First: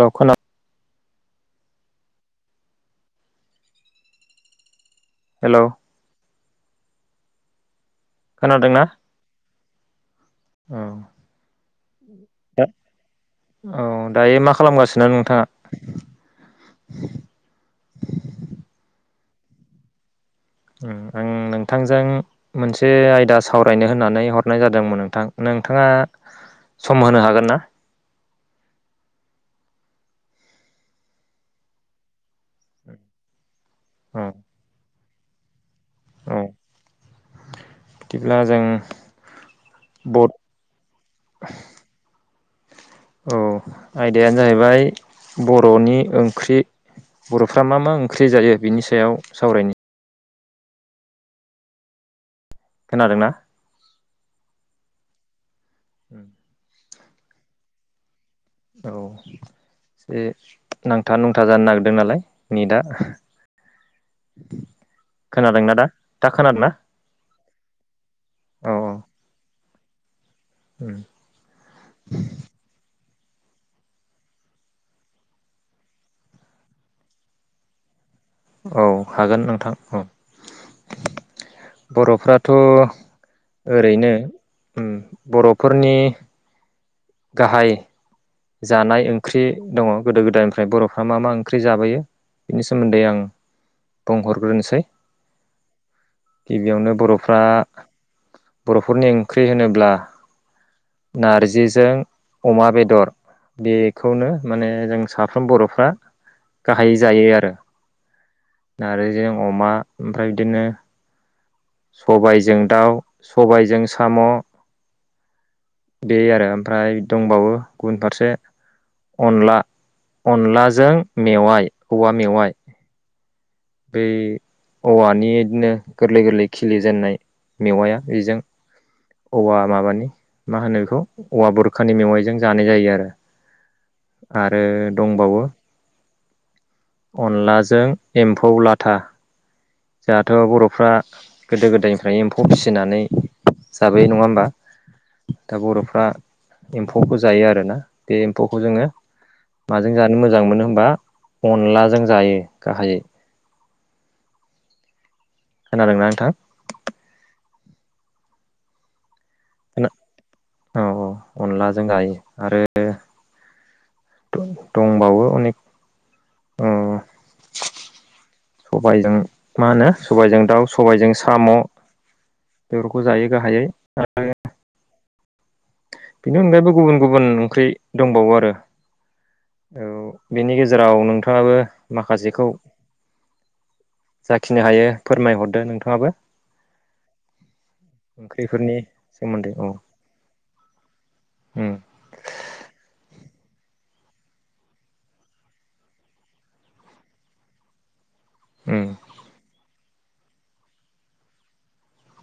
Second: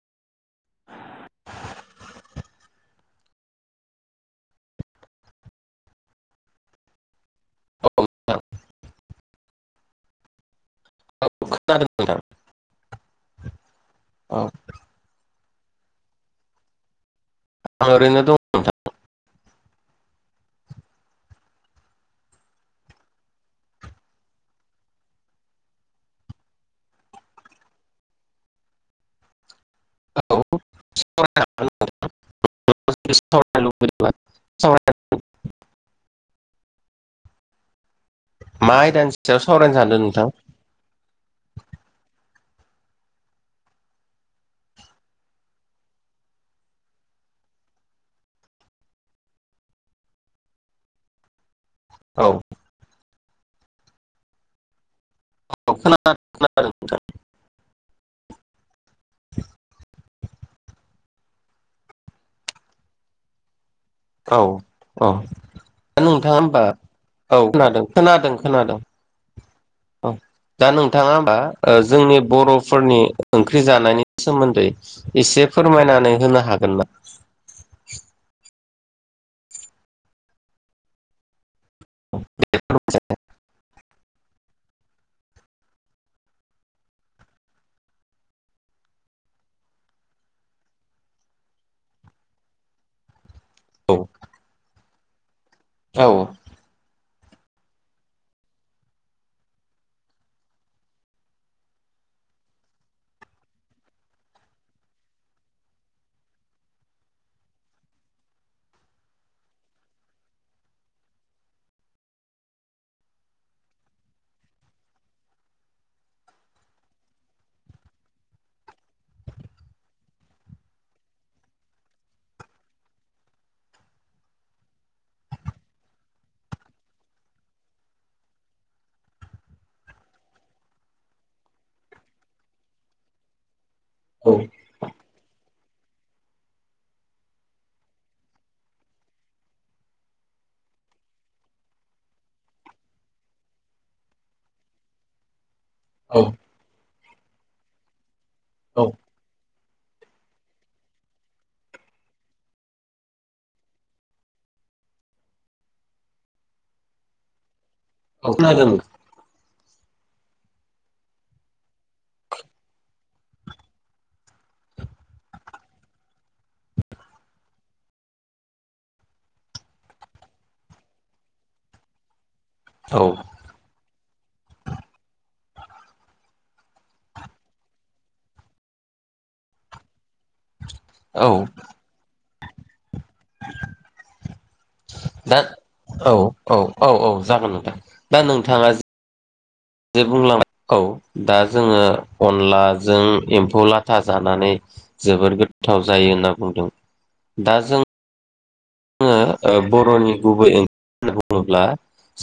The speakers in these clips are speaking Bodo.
राव खोना हेल' खोनादों खोनादोंना? औ। नोंथां दा औ औ दायो मा खालामगासिनो नोंथाङा? [inaudible] आं ओरैनो दं नोंथां [inaudible] आं नोंथांजों मोनसे आयदा सावरायनो होननानै हरनाय जादोंमोन नोंथां। नोंथाङा सम होनो हागोन ना? औ [inaudible] औ [inaudible] औ। बिदिब्ला जों मा आयदानि सायाव सावरायनो सानदों ब नोंथां [inaudible] औ आयदायानो जाहैबाय बर'नि ओंख्रि बर'फ्रा मा मा ओंख्रि जायो? बिनि सायाव सावरायनो औ। खोनादोंना। औ खोनादों। [inaudible] [inaudible] बे नांथा नुंथा जानो नागिरदों नालाय नै दा। औ औ दा दा नोंथाङा होमबा खोनादोंना औ खोनादों खोनादों औ खोनादों। औ दा औ नोंथाङा होमबा जोंनि बर'फोरनि ओंख्रि जानायनि सोमोन्दै एसे फोरमायनानै होनो हागोन नामा? औ हागोन नोंथां औ। बर'फ्राथ' ओरैनो बर'फोरनि गाहाय जानाय ओंख्रि दङ गोदो गोदायनिफ्राय बर'फ्रा मा मा ओंख्रि जाबोयो। बिनि सोमोन्दै आं औ बुंहरग्रोनोसै। औ गिबियावनो बर' फ्रा बर'फोरनि ओंख्रि होनोब्ला नारजिजों अमा बेदर। बेखौनो माने जों साफ्रोम बर'फ्रा गाहायै जायो आरो। आरो जों अमा ओमफ्राय बिदिनो सबायजों दाउ सबायजों साम' बे आरो ओमफ्राय दंबावो गुबुन फारसे अनला अनलाजों मेवाय, औवा मेवाय बेै औवानि बिदिनो गोरलै गोरलै खिलिजेननाय मेवाया बेजों औवा माबानि मा होनो बेखौ औवा बुरखानि मेवाइजों जानाय जायो आरो। आरो दंबावो अनलाजों एम्फौ लाथा। जोंहाथ' बर'फ्रा गोदो गोदायनिफ्रायनो एम्फौ फिसिनानै जाबोयो नङा होमबा दा बर'फ्रा औ एम्फौखौ जायो आरोना। बे एम्फौखौ जोङो माजों जानो मोजां मोनो होनबा अनलाजों जायो गाहायै। खोनादोंना नोंथां? औ खोनादों। औ औ अनलाजों जायो आरो। दंबावो अनेक सबायजों मा होनो सबायजों दाउ सबायजों साम' बेफोरखौ औ जायो गाहायै आरो बेनि अनगायैबो गुबुन गुबुन ओंख्रि दंबावो आरो औ बेनि गेजेराव औ नोंथाङाबो माखासेखौ जाखिनो हायो दा फोरमायहरदो नोंथाङाबो औ औ औ औ जागोन नोंथां दा नोंथाङा ओंख्रिफोरनि सोमोन्दै औ जे बुंलांबाय औ दा उम जोङो अनलाजों खौ लाथा जानानै जोबोद गोथाव जायो होनना बुंदों दा जों उम आङो बर'नि गुबै ओंख्रि होननानै बुङोब्ला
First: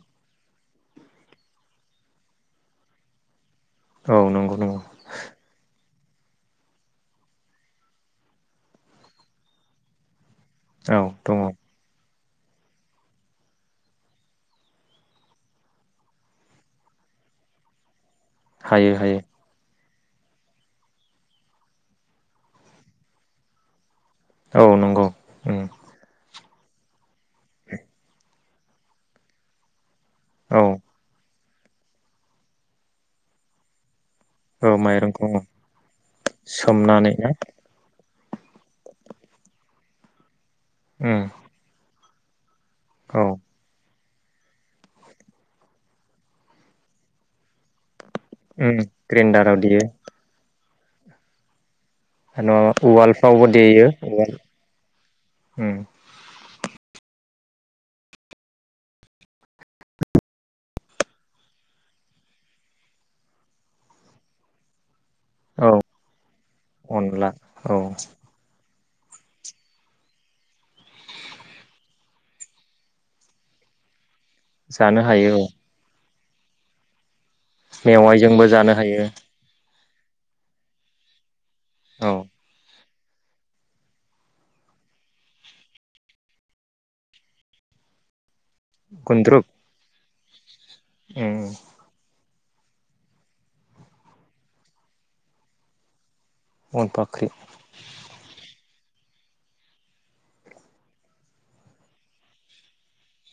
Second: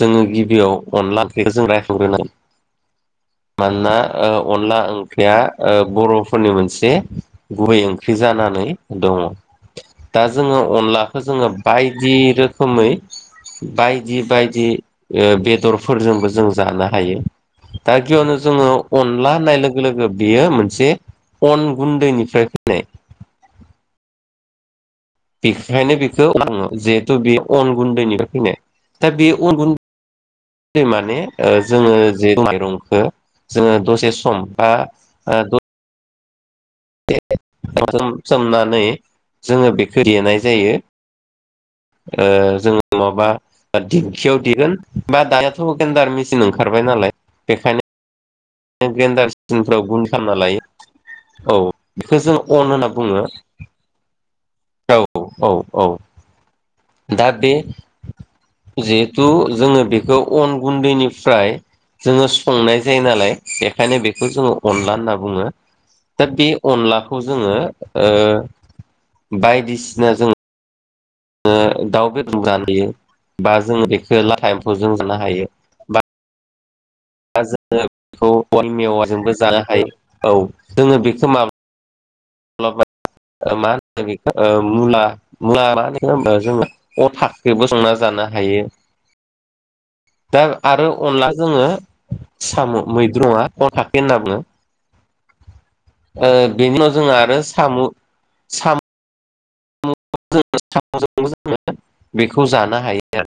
जोङो गिबियाव अनला ओंख्रिखौ जों रायखांग्रोनांगोन [inaudible] मानोना औ नंगौ नंगौ अनला ओंख्रिया बर'फोरनि मोनसे गुबै ओंख्रि जानानै दङ। दा जोङो औ अनलाखौ दङ जोङो बायदि रोखोमै बायदि बायदि बेदरफोरजोंबो जों जानो हायो दा गिबियावनो जोङो हायो हायो अनला होननाय लोगो लोगो बियो मोनसे अन गुन्दैनिफ्राय फैनाय औ नंगौ। उम बेखायनो बेखौ आङो जिहेतु बे अन गुन्दैनिफ्राय फैनाय दा बे अन औ गुन्दै माने जोङो जे माइरंखौ जोङो दसे जे सम बा औ माइरंखौ ओ सोमनानै सोमनानै जोङो बेखौ देनाय जायो। उम ओ जोङो औ नङाबा दिं खियाव देगोन बा दाथ' गेन्दार मेसिन ओंखारबाय नालाय बेखायनो उम ग्रेन्दार ग्रेन्डाराव देयो मेसिनफोराव गुन खालामना लायो औ बेखौ जों अन नङाबा होनना बुङो उवालफ्रावबो । देयो उवाल औ औ उम औ दा बे जिहेथु जोङो बेखौ अन गुन्दैनिफ्राय जोङो संनाय जायो नालाय बेखायनो बेखौ जोङो अनला होनना बुङो । औ बुङो दा बे अनलाखौ अनला जोङो औ ओ बायदिसिना जों ङो दाउ बेदरजों जानो हायो बा जों बेखौ लाथा एम्फौ जों जानो हायो बा दा जोङो बेखौ मेवाइजोंबो अन जानो हायो मेवाजोंबो जानो हायो औ जोङो बेखौ माबा औ [unintelligible] ओ मा होनो बेखौ ओ मुला ओ [unintelligible] अथाखौबो संना जानो हायो गुन्द्रुक दा आरो अनला उम जोङो सामु मैद्रु नङा [unintelligible] होनना बुङो । ओ बेनि अन उनाव जोंङो फाख्रि आरो सामु साम साम' [unintelligible] जोङो बेखौ जानो हायो आरो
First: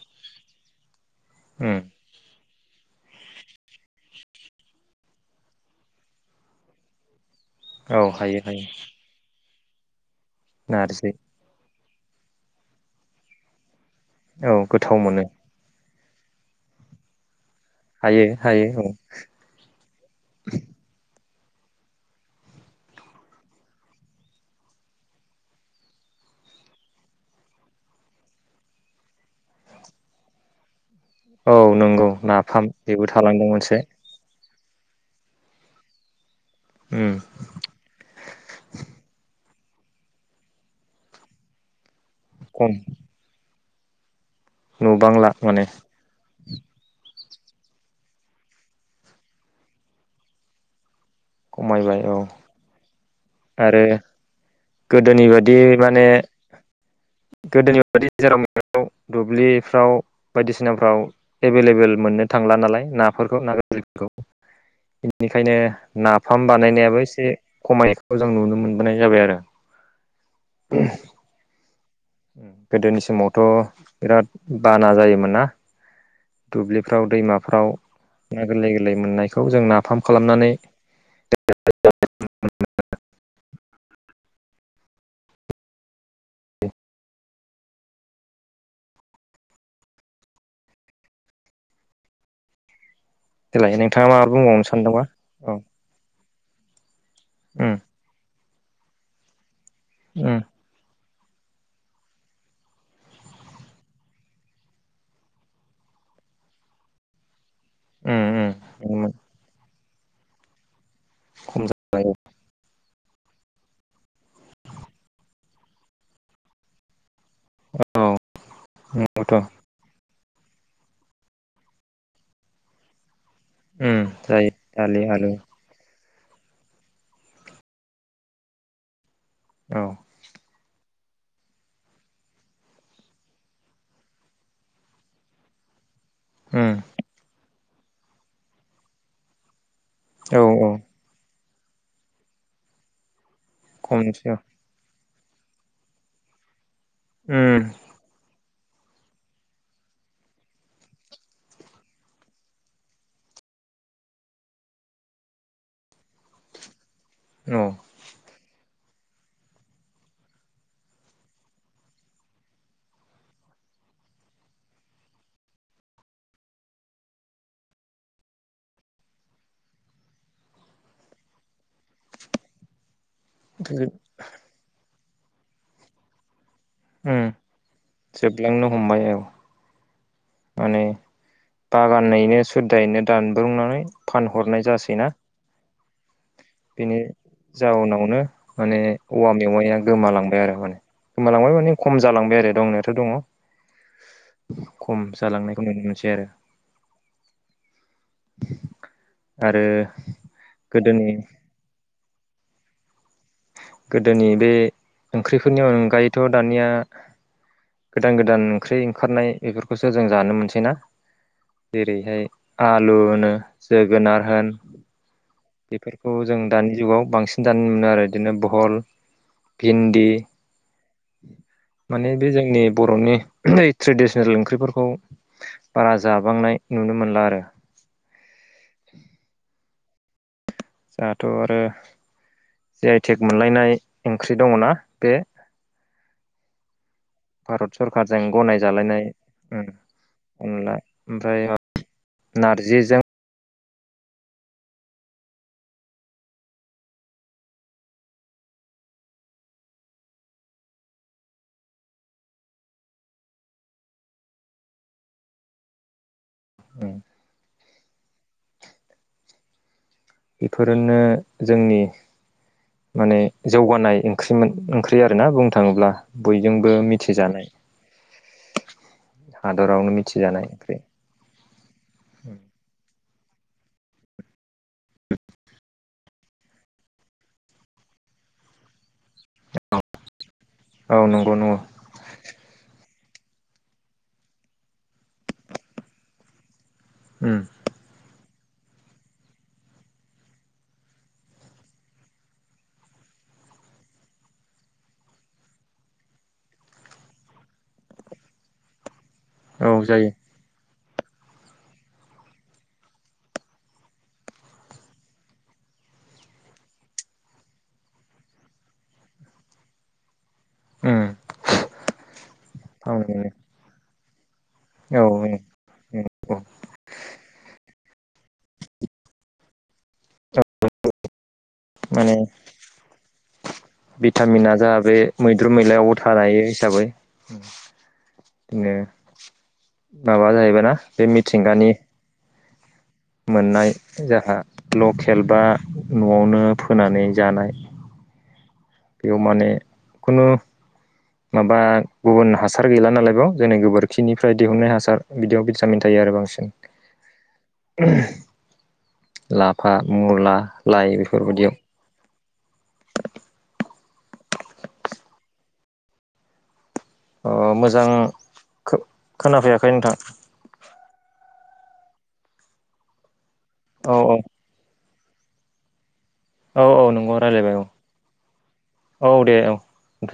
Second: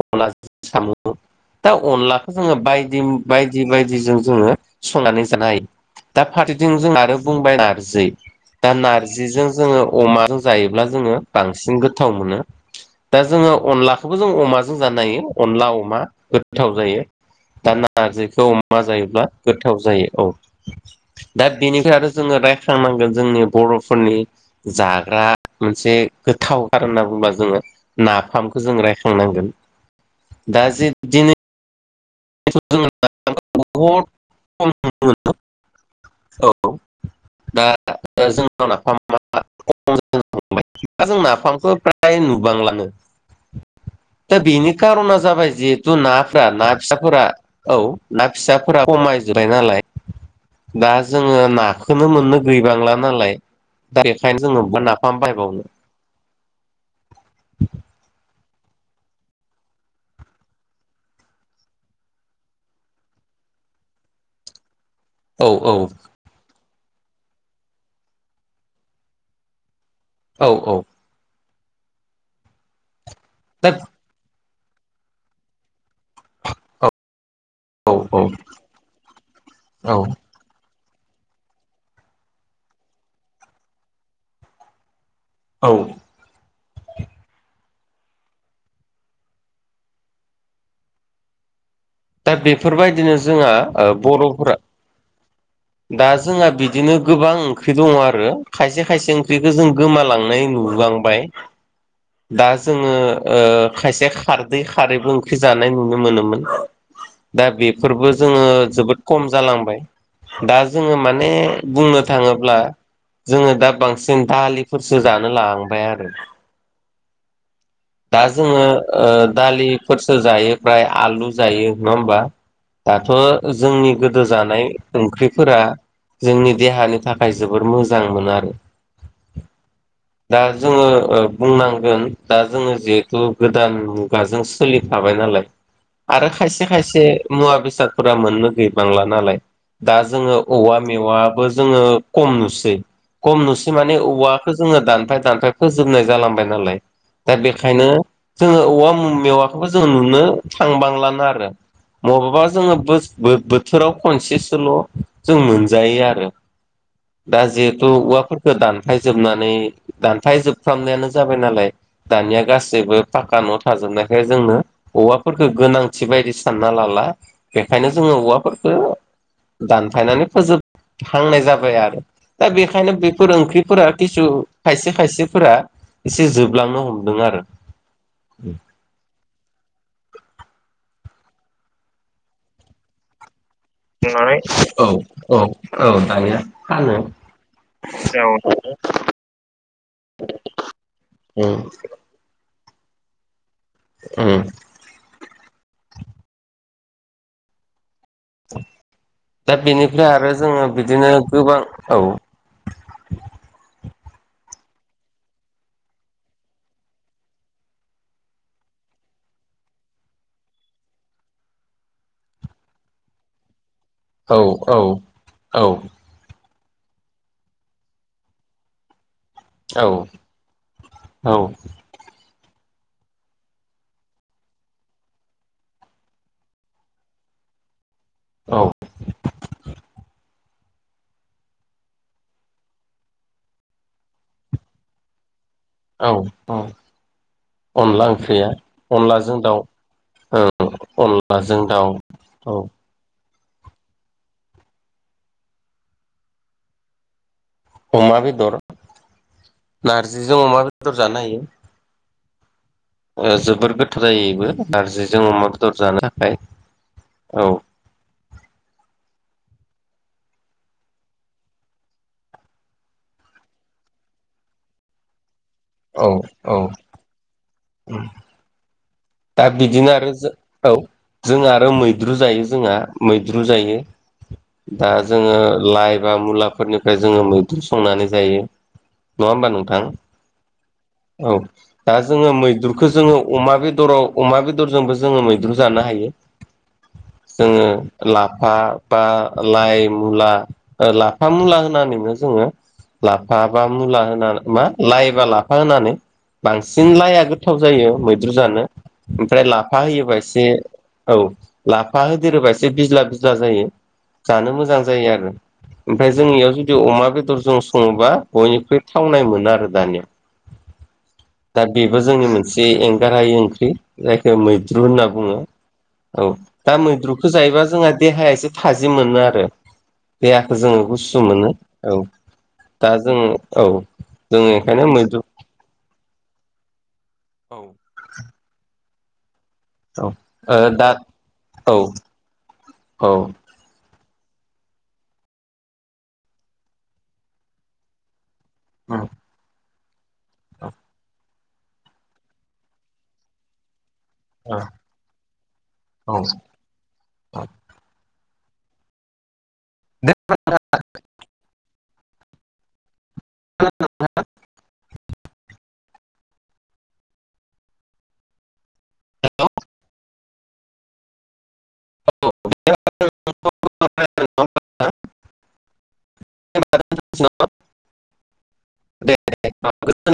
अनलाजों साम' दा उम अनलाखौ जोङो बायदि बायदि बायदिजों जोङो संनानै जानो हायो दा फारसेथिं जोंहा आरो बुंबाय औ नारजि हायो हायो दा नारजिजों जोङो अमाजों जायोब्ला नारजि जोङो बांसिन गो गोथाव मोनो दा जोङो अनलाखौबो जों औ अमाजों गोथाव जानो हायो मोनो अनला अमा । गोथाव जायो दा हायो नारजिखौ हायो अमा औ जायोब्ला गोथाव जायो औ दा बेनिफ्राय आरो जोङो रायख्लांनांगोन जोंनि बर'फोरनि जाग्रा मोनसे गोथावथार होनना बुंङोबा जोङो नाफामखौ जों रायखांनांगोन । दा जे दिनै औ नंगौ नाफाम जों बेबो थालांदों मोनसे बहुद उम [unintelligible] दा जोंना नाफामा [unintelligible] दा जों नाफामखौ फ्राय खम नुबांलानो । दा बेनि खारना नुबांला जाबाय माने जिहेथु नाफ्रा ना फिसाफोरा औ ना फिसाफोरा खमायजोबबाय नालाय दा जोङो खमायबाय नाखौनो औ मोननो गैबांला नालाय आरो दा बेखायनो जोङो नाफाम गोदोनि बायदि बायबावनो माने गोदोनि बायदि जेराव मेराव दुब्लिफ्राव बायदिसिनाफ्राव एभेलेबल मोननो थांला नालाय नाफोरखौ ना गोर्लौफोरखौ। औ बेनिखायनो औ नाफाम बानायनायाबो एसे खमाय नायखौ जों नुनो मोनबोनाय जाबाय आरो । औ औ गोदोनि समावथ' दा बिराद बाना जायोमोन ना । औ दुब्लिफ्राव दैमाफ्राव औ ना गोरलै गोरलै मोननायखौ जों औ नाफाम खालामनानै औ दा बेफोरबायदिनो जोंहा देलाय ओ नोंथाङा माबा बर'फोरा बुंबावनो सानदोंबा औ दा जोंहा बिदिनो गोबां उम ओंख्रि दङ आरो खायसे खायसे ओंख्रि जों उम गोमालांनाय नुलांबाय । [unintelligible] दा जोङो ओ खायसे खारदै खारैबो ओंख्रि जानाय नुनो मोनोमोन । दा बेफोरबो उम उम जोङो जोबोद नंगौमोन खम जालांबाय दा जोङो माने खम बुंनो जाबाय थाङोब्ला जोङो दा बांसिन दालिफोरसो जानो लांबाय आरो। औ दा जोङो ओ नंगौथ' दालिफोर सो जायो फ्राय आलु जायो नङा होमबा दाथ' जोंनि उम गोदो जायो जानाय दालि आलु ओंख्रिफोरा जोंनि देहानि थाखाय जोबोर मोजां मोनो आरो। औ दा जोङो ओ बुंनांगोन दा जोङो जिहेथु गोदान मुगाजों सोलिफाबाय नालाय आरो खायसे उम खायसे मुवा बेस साद फोर मोननो गैबांला नालाय दा जोङो औ औ औवा मेवाबो जोङो कम नुसै कम नुसै माने खमसै औ औवाखो जोङो दानफाय दानफाय फोजोबनाय जालांबाय नालाय दा उम बेखायनो जोङो औवा मुमेवाखौबो जोङो नुनो थांबांलानो आरो। मबेबा जोङो बोस बोथोराव खनसेसोल' जों मोनजायो आरो। दा औ जिहेथु उवाफोर खो दानफाय जोबनानै दानफाय जोबफ्रामनायानो जाबाय नालाय दानिया गासैबो पाका न' थाजोबनायखाय जोंनो औवाफोरखो गोनांथि बायदि सानना लाला। बेखायनो जोङो औवाफोरखो दानफायनानै फोजोबहांनाय जाबाय आरो दा बेखायनो बे फोर ओंख्रिफोरा खिसु खायसे खायसेफोरा एसे जोबलांनो हमदों उम आरो‌। जोबलांनो हमबाय। औ माने बागानैनो सुदायैनो दान [unintelligible] औ औ औ दानिया माहोनो बेनि जाउनावनो माने औवा मेवाइया गोमालांबाय आरो माने। गोमालांबाय उम माने खम जालांबाय आरो दंना दङ उम खम जालांनायखौ नुनो मोनसै आरो। दा आरो बेनिफ्राय आरो जोङो गोदोनि बिदिनो गोबां औ। गोदोनि बे ओंख्रिफोरनि अनगायैथ' दानिया गोदान गोदान ओंख्रि ओंखारनाय इफोरखोसो जों जानो मोनसैना। जेरैहाय आलुनो। जोगोनार औ होन औ औ बेफोरखौ जों दानि जुगाव बांसिन दानो मोनो आरो बिदिनो बहल, औ भिन्दि औ माने बे जोंनि बर'नि ट्रेडिसनेल ओंख्रिफोरखौ बारा जाबांनाय नुनो मोनला आरो। औ। दाथ' आरो जि आइ टेक मोनलायनाय ओंख्रि दङना बे औ औ भारत अनला सरकारजों ओंख्रिया गनाय जालायनाय अनलाजों दाउ। औ अनला ओमफ्राय अनलाजों दाउ औ। नारजिजों अमा बेदर नारजिजों अमा बेदर जानो हायो। ओ जोबोर गोथाव जायो इबो नारजिजों अमा बेदर जानो थाखाय। [inaudible] औ। बेफोरनो जोंनि माने जौगानाय ओंख्रिमोन ओंख्रि आरोना बुंनो थाङोब्ला बयजोंबो मिथिजानाय। उम। दा हादरावनो बिदिनो आरो जो मिथिजानाय औ ओंख्रि जों आरो मैद्रु जायो जोंहा मै द्रु जायो। दा जोङो लाइ बा मुलाफोरनिफ्राय जोङो मैद्रु संनानै जायो। नङा होमबा नोंथां औ नंगौ नंगौ दा जोङो मैद्रुखौ जोङो अमा बे बेदराव अमा बेदरजोंबो जोङो मैद्रु जानो हायो जोङो लाब लाफा बा लाइ मुला लाफा मुला होनानैनो जोङो लाफा बा मुला होना मा लाइबा लाफा होनानै बांसिन लाइआ गोथाव जायो मैद्रु जानो ओमफ्राय औ लाफा जायो होयोबा एसे औ लाफा होदेरोबा एसे बिज्ला ब्ला जायो जानो मोजां जायो आरो। ओमफ्राय जोंनियाव जुदि अमा बेदरजों सङोबा बयनिख्रुइ थावनाय मोनो आरो जानो। दा बेबो जोंनि मोनसे एंगारहायै ओंख्रि जाय मैद्रु होनना औ बुङो औ दा मैद्रुखौ जायोबा जोंहा देहाया एसे थाजिम मोनो आरो देहाखौ जोङो गुसु मोनो औ माने दा जों औ जों भिटामिना जाहा बेखायनो बे मैद्रु [unintelligible] हिसाबै औ बिदिनो ओ माबा जाहैबाय ना दा बे मिथिंगानि औ औ मोननाय जोंहा लकेल बा न'आवनो फोनानै जानाय। बेयाव माने खुनु माबा गुबुन हासार गैला नालाय बाव जोंनि गोबोर खिनिफ्राय दिहुननाय हासार बिदियाव भिटामिन थायो आरो बांसिन। औ लाफा मुला लाइ बेफोरबायदियाव [unintelligible] अ मोजां खो खोनाफैयाखै नोंथां। औ औ [unintelligible] औ औ नंगौ राय्लायबाय औ औ दे औ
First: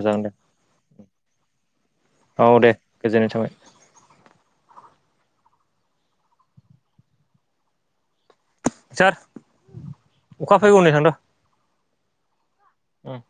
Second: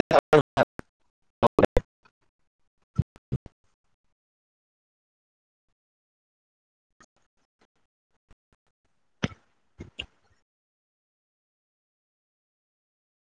जागोन दे। [unintelligible] औ दे गोजोननाय थाबाय। सार अखा फैगौै नै थांद उम